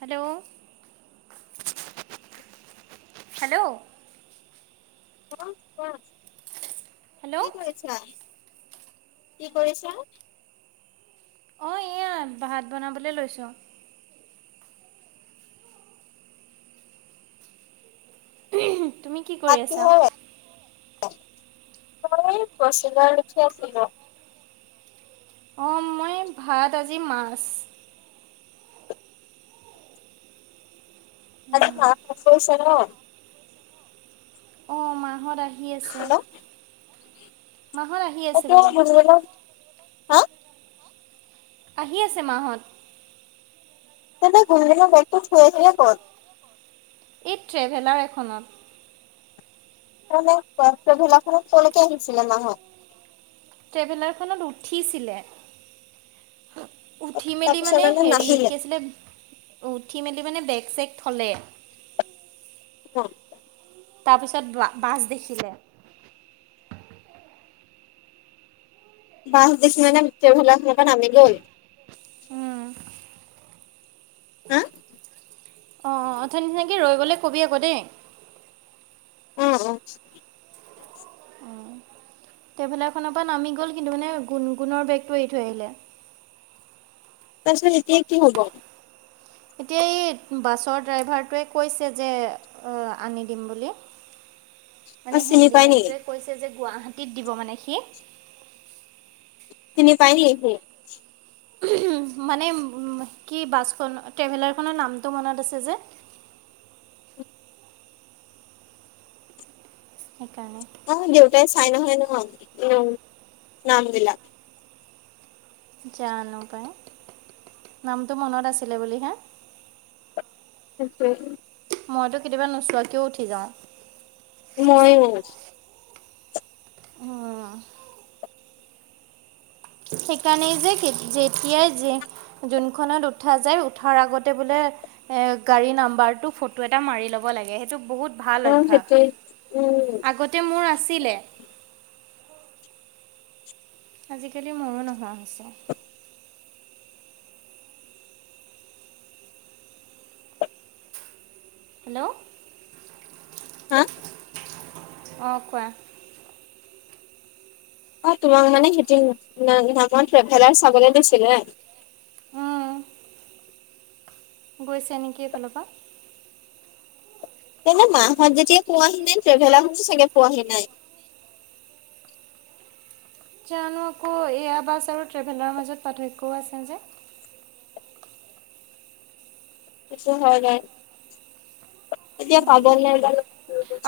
Hello. Hello. [unintelligible] কি কৰিছা? কি কৰিছা? অ', এয়া ভাত বনাবলৈ লৈছোঁ। [inaudible] তুমি কি কৰি আছা? তই [unintelligible] পচিলাৰ লিখি আছিলো। অ', মই ভাত আজি মাছ [unintelligible] চে ন' অ', মাহ'ত আহ হি হেল্ল' মাহ'ত আহি আছে এতিয়া বোলো। গুণগুণৰ হা আহি আছে মাহ'ত। [unintelligible] তে তাই ঘুমদিল ব'টো থুই আহিলে ক'ত? এই ট্ৰেভেলাৰ এখনত। ভেলাৰখনত ক'ৰলৈকে আহিছিলে মাহ'ত? ট্ৰেভেলাৰখনত উঠিছিলে। উঠি মেলি তাৰপিছত মানে হেৰি নাহিলে কি আছিলে, উঠি মেলি মানে বেগ চেক থ'লে অ'। তাৰ পিছত বা বাছ দেখিলে। বাছ দেখি মানে গোটেইবিলাকে নামি গ'ল। উম। হা? অ', অথনি তেনেকে ৰৈ গ'লে কবি আকৌ দেই। উম, উম। ট্ৰেভেলাৰখনৰ পৰা নামি গ'ল কিন্তু মানে গুণ গুণৰ বেগটো এৰি থৈ আহিলে। তাৰপিছত এতিয়া কি হ'ব? এতিয়া এই বাছৰ ড্ৰাইভাৰটোৱে কৈছে যে আনি দিম বুলি। অ মানে চিনি পাই নেকি হেডন্ডিমেনটোৱে কৈছে যে গুৱাহাটীত দিব মানে সি। চিনি পাই নি সি? মানে কি বাছখন ট্ৰেভেলাৰখনৰ নামটো মনত আছে যে। সেইকাৰণে অ', দেউতাই চাই নহয় নয় অ', উম, নাম বিলাক। জানো পাই, নামটো মনত আছিলে বুলি হে। সেইটোৱে। মইটো কেতিয়াবা নোচোৱাকেও উঠি যাওঁ। ময়ো। হম। সেইকাৰণেই যে যেতিয়াই যোনখনত উঠা যায় উঠাৰ আগতে বোলে এ গাড়ী নাম্বাৰটো ফটো এটা মাৰি ল'ব লাগে সেইটো বহুত ভাল অ অভ্যাস, সেইটোৱে উম আগতে মোৰ আছিলে। আজিকালি মোৰো নোহোৱা হৈছে। হেল্ল'। হা? অ', কোৱা। অ', তোমাক মানে সেতি না নামত ট্ৰেভেলাৰ চাবলৈ দিছিলে। উম, গৈছে নেকি এফালৰ পৰা? তেনে মাহঁত যেতিয়া পোৱাহি নাই ট্ৰেভেলাৰ খনো চাগে পোৱাহি নাই। জানো আকৌ এয়া বাছ আৰু ট্ৰেভেলাৰৰ মাজত পাৰ্থক্যও আছে যে। সিটো হৈ যায়।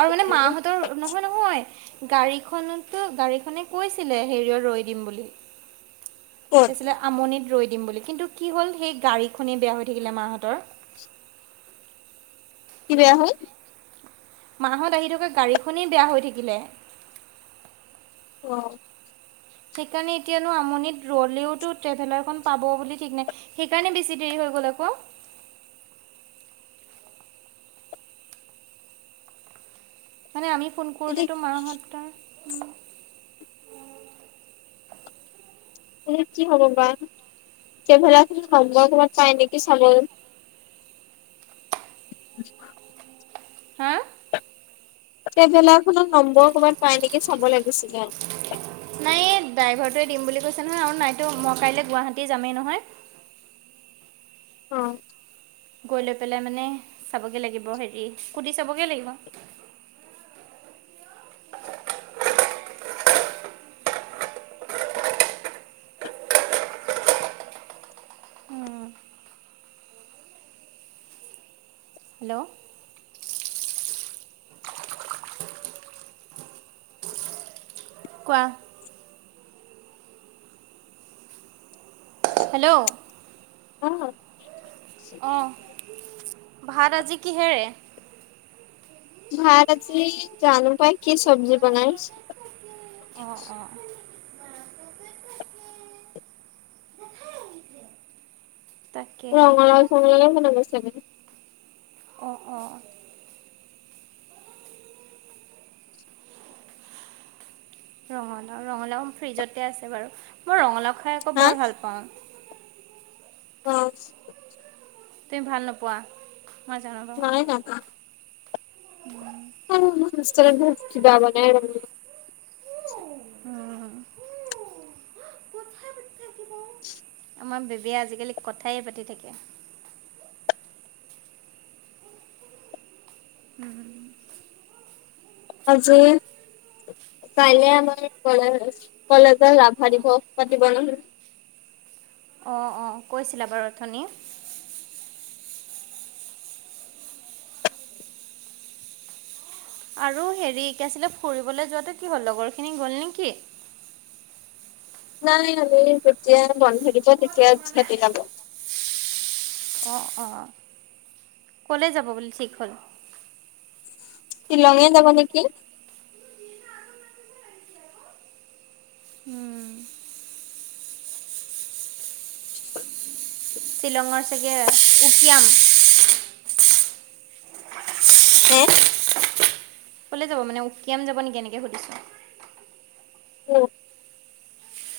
আৰু মানে মাহঁতৰ নহয়, নহয় গাড়ীখনত টো গাড়ীখনে কৈছিলে হেৰিয়ত ৰৈ দিম বুলি। কি ক'ত আছিলে আমনিত ৰৈ দিম বুলি কিন্তু কি হ'ল সেই গাড়ীখনেই বেয়া হৈ থাকিলে মাহঁতৰ। কি বেয়া হ'ল? মাহঁত আহি থকা গাড়ীখনেই বেয়া হৈ থাকিলে। অ'। সেইকাৰণে এতিয়ানো আমনিত ৰ'লেও টো ট্ৰেভেলাৰ খন পাব বুলি ঠিক নাই সেইকাৰণে বেছি দেৰি হৈ গ'ল আকৌ। মানে আমি ফোন এতিয়া কৰোতেটো মাহঁতৰ [inaudible] তুমি কি হ'ব বা ট্ৰেভেলাৰ খন ক'বাত পায় নেকি চাব [inaudible] হা? ট্ৰেভেলাৰ খনৰ নম্বৰ ক'বাত পাই নেকি চাব লাগিছিলে। নাই ড্ৰাইভাৰটোৱে দিম বুলি কৈছে নহয় আৰু নাইতো মই কাইলৈ গুৱাহাটী যামেই নহয়। অ'। গৈ লৈ পেলাই মানে চাবগৈ লাগিব হেৰি, সুধি চাবগে লাগিব। হেল্ল'। কোৱা। হেল্ল'। অন নো অ', ভাত আজি কিহেৰে? ভাত আজি জানো পায় কি চব্জি বনাই। অ', অ'। তাকেহে ৰঙলাও চঙালাও মনত পৰিছেগে। অ', অ'। ৰঙালাও, ৰঙালাও, ফ্ৰিজতে আছে বাৰু, মই ৰঙালাও খাই আকৌ হা বৰ ভাল পাওঁ। অ'। তুমি ভাল নোপোৱা? মই জানো বাৰু [unintelligible] মোৰ ইনষ্ট্ৰগ্ৰ্যম টো কিবা মানে আমাৰ বেবীয়ে আজিকালি কথাই পাতি থাকে। উম। আজি, কাইলে আমাৰ কলে-কলেজত ৰাভা দিৱস পাতিব নহয়। অ', অ', কৈছিলা বাৰু অথনি আৰু হেৰি কি আছিলে ফুৰিবলৈ যোৱাটো কি হ'ল লগৰখিনি গ'ল নেকি? নাই আমি যেতিয়া বন্ধ থাকিব তেতিয়া সিহঁতি যাব। ক'লৈ যাব বুলি ঠিক হ'ল? শ্বিলঙে যাব নেকি। [unintelligible] [inaudible] শ্বিলঙৰ চাগে উকিয়াম। হে? ক'লে যাব মানে উকিয়াম যাব নেকি এনেকে সুধিছো?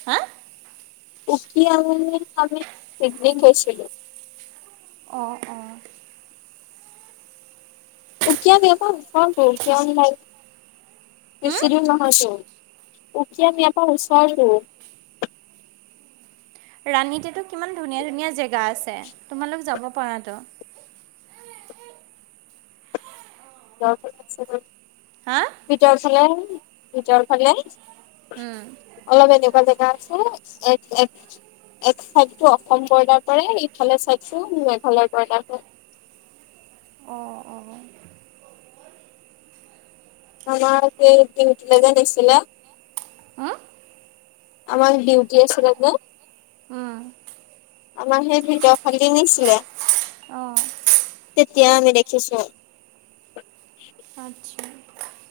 হা? উকিয়াম আমি পিকনিক গৈছিলো। অ', অ'। উকীয়াম ইয়াৰ ওচৰটো কিয়ন লাই হুম বেছি দূৰ নহয়তো, উকীয়াম ইয়াৰ ওচৰটো। ৰাণীতেটো কিমান ধুনীয়া ধুনীয়া জেগা আছে। তোমালোক যাব পাৰাটো। যাব লাগিছিলে। হা? ছিলে ভিতৰ ফালে। উম অলপ এনেকুৱা জেগাত আছে এক, এক, এক চাইডটো অসম বৰ্ডাৰ পৰে ইফালে চাইডটো মেঘালয় বৰ্ডাৰ পৰে। অঁ অঁ আমাক সেই ডিউটিলৈ গৈছিলে, হুম আমাক ডিউটি আছিলে যে উম আমাক সেই ভিতৰৰ ফালে নিছিলে অঁ তেতিয়া আমি দেখিছো। [unintelligible]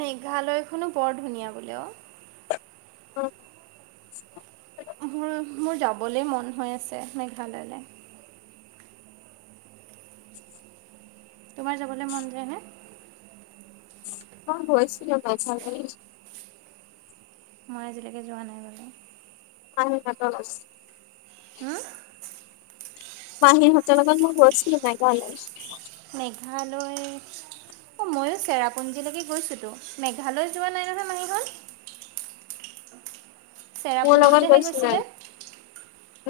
মেঘালয়খনো বৰ ধুনীয়া বোলে অ'। [unintelligible] মোৰ মোৰ যাবলৈ মন হৈ আছে মেঘালয়লে। তোমাৰ যাবলৈ মন যায়নে? অ', গৈছিলো [unintelligible] মই আজিলৈকে যোৱা নাই ৰ'বা। [unintelligible] হম। মাহীহঁতৰ লগত মই গৈছিলো মেঘালয়। মেঘালয় অ', ময়ো চেৰাপুঞ্জীলৈকে গৈছিলো মেঘালয় যোৱা নাই নহয় মাহীখন। মোৰ লগত চেৰাপুঞ্জীলেহে গৈছিলে।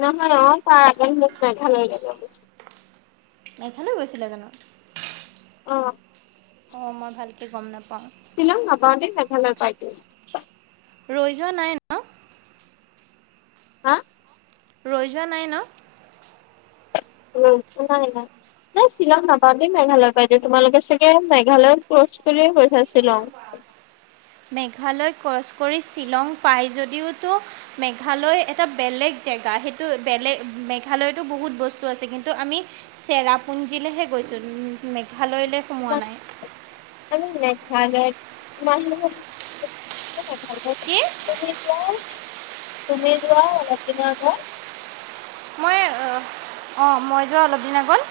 নহয় অ', তাৰ আগত মোক মেঘালয়লৈ লৈ গৈছে। মেঘালয় গৈছিলা জানো। অ'। অ', মই ভালকে গম নাপাও। শ্বিলং নাপাওতে মেঘালয় পায়তো। ৰৈ যোৱা নাই ন'? হা? ৰৈ যোৱা নাই ন'। নাই, নাইও নাই শ্বিলং নাপাওঁতে মেঘালয় পায়তো তোমালোকে চাগে মেঘালয়ত ক্ৰছ কৰিয়ে গৈছা শ্বিলং। মেঘালয় ক্ৰছ কৰি শ্বিলং পায় যদ যদিওটো মেঘালয় এটা বেলেগ জেগা সেইটো বেলেগ মেঘালয়তো বহুত বস্তু আছে কিন্তু আমি চেৰাপুঞ্জীলেহে গৈছোঁ। মেঘালয়লৈ সোমোৱা নাই। [unintelligible] [unintelligible] তুমি কি যোৱা অলপ দিনৰ আগত মই অ', মই যোৱা অলপ দিন আগত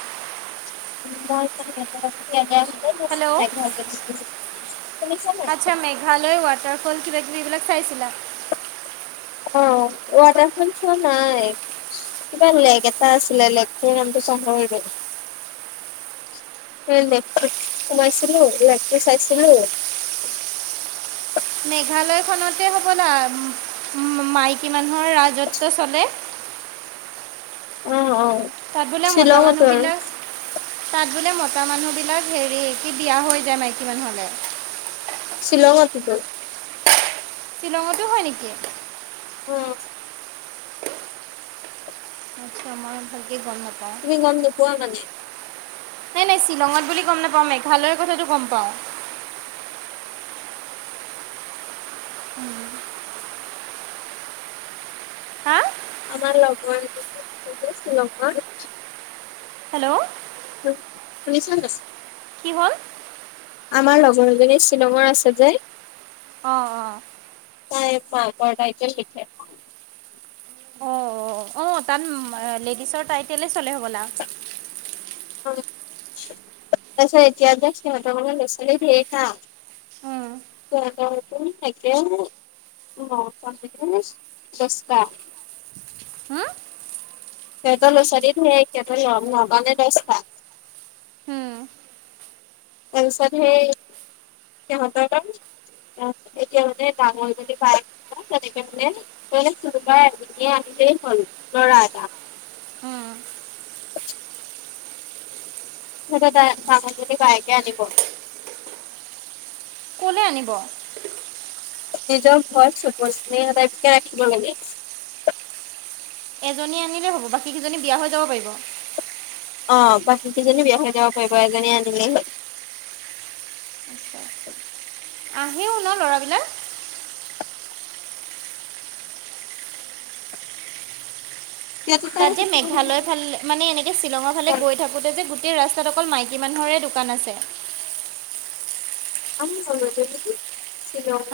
[unintelligible] [inaudible] শুনিছা নাই আতছা মেঘালয়, ৱাটাৰফল কিবা কিবি এইবিলাক চাইছিলা? অ', ৱাটাৰফল চোৱা নাই, কিবা লেক এটা আছিলে লেকটোৰ নামটো পাহৰিলোঁ সেই লেকটোত সোমাইছিলোঁ, লেকটো চাইছিলোঁ মেঘালয় খনতে হ'বলা মা-মাইকী মানুহৰ ৰাজত্ব চলে। অ', অ'। তাত বোলে মতা শ্বিলঙতো আৰু মানুহবিলাক তাত বোলে মতা মানুহ বিলাক হেৰি কি বিয়া হৈ যায় মাইকী মানুহ'লে শ্বিলংতোটো শ্বিলঙতো হয়, নেকি? অ' আতছা মই ভালকে গম নাপা তুমি গম নোপোৱা মানে? নাই, নাই শ্বিলঙত বুলি গম নাপাওঁ, মেঘালয়ৰ কথাটো গম পাওঁ। উম। হা আমাৰ লগৰ এজনী আছে যে, শ্বিলঙত হেল্ল' শুনিছা নে নাই? কি হ'ল? আমাৰ লগৰ এজনী শ্বিলঙৰ আছে যে অ', অ'। তাই মাকৰ টাইটেল লিখে। অ', অ', অ', তাত লেডিছৰ টাইটেলে চলে হ'বলা। তাৰপিছত এতিয়া যে, সিহঁতৰ মানে ল'ৰা ছোৱালীৰ ধেৰ হা, সিঁহতৰতো একে নটা নে দশটা সিহঁতৰ ল'ৰা ছোৱালী ধেই, সিহঁতৰ নটা নে দশটা। তাৰপিছত সেই, সিহঁতৰ ত' অহ, এতিয়া মানে ডাঙৰ জনি বায়েকৰ [unintelligible] হ'ল ল'ৰা এটা তাৰপিছত তাই-ডাঙৰ জনী বায়েকে আনিব ক'লে আনিব? নিজৰ ঘৰ [unintelligible] টাইপকে ৰাখিব মানে। এজনী আনিলেও হ'ব বাকী কেইজনী বিয়া হৈ যাব পাৰিব। অ', বাকীকেইজনী বিয়া হৈ যাব পাৰিব এজনী আনিলেই আহেয়ো ন ল'ৰাবিলাক? সিহঁতে তাই তাত যে, সেইটো মানে মেঘালয় ফালে মানে এনেকে শ্বিলঙৰ ফালে গৈ থাকোতে যে, গোট টেই ৰাস্তাত অকল মাইকী মানুহৰে দোকান আছে।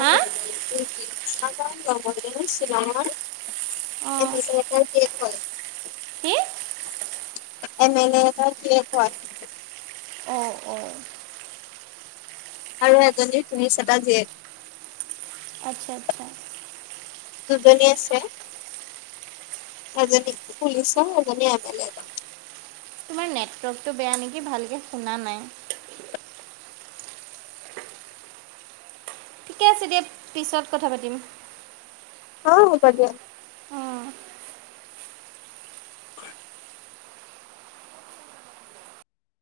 হা অঁ শ্বিলঙৰে কি [unintelligible] অঁ অঁ আৰু এজনী পুলিচ এটা জীয়েক আতচ্ছা, আতচ্ছা। দুজনী আছে, এজনী পুলিচৰ এজনী এম এ লে। তোমাৰ নেটৱৰ্কটো বেয়া নেকি? ভালকে শুনা নাই। ঠিকে আছে দিয়া, পিছত কথা পাতিম। অ', হ'ব দিয়া। অঁ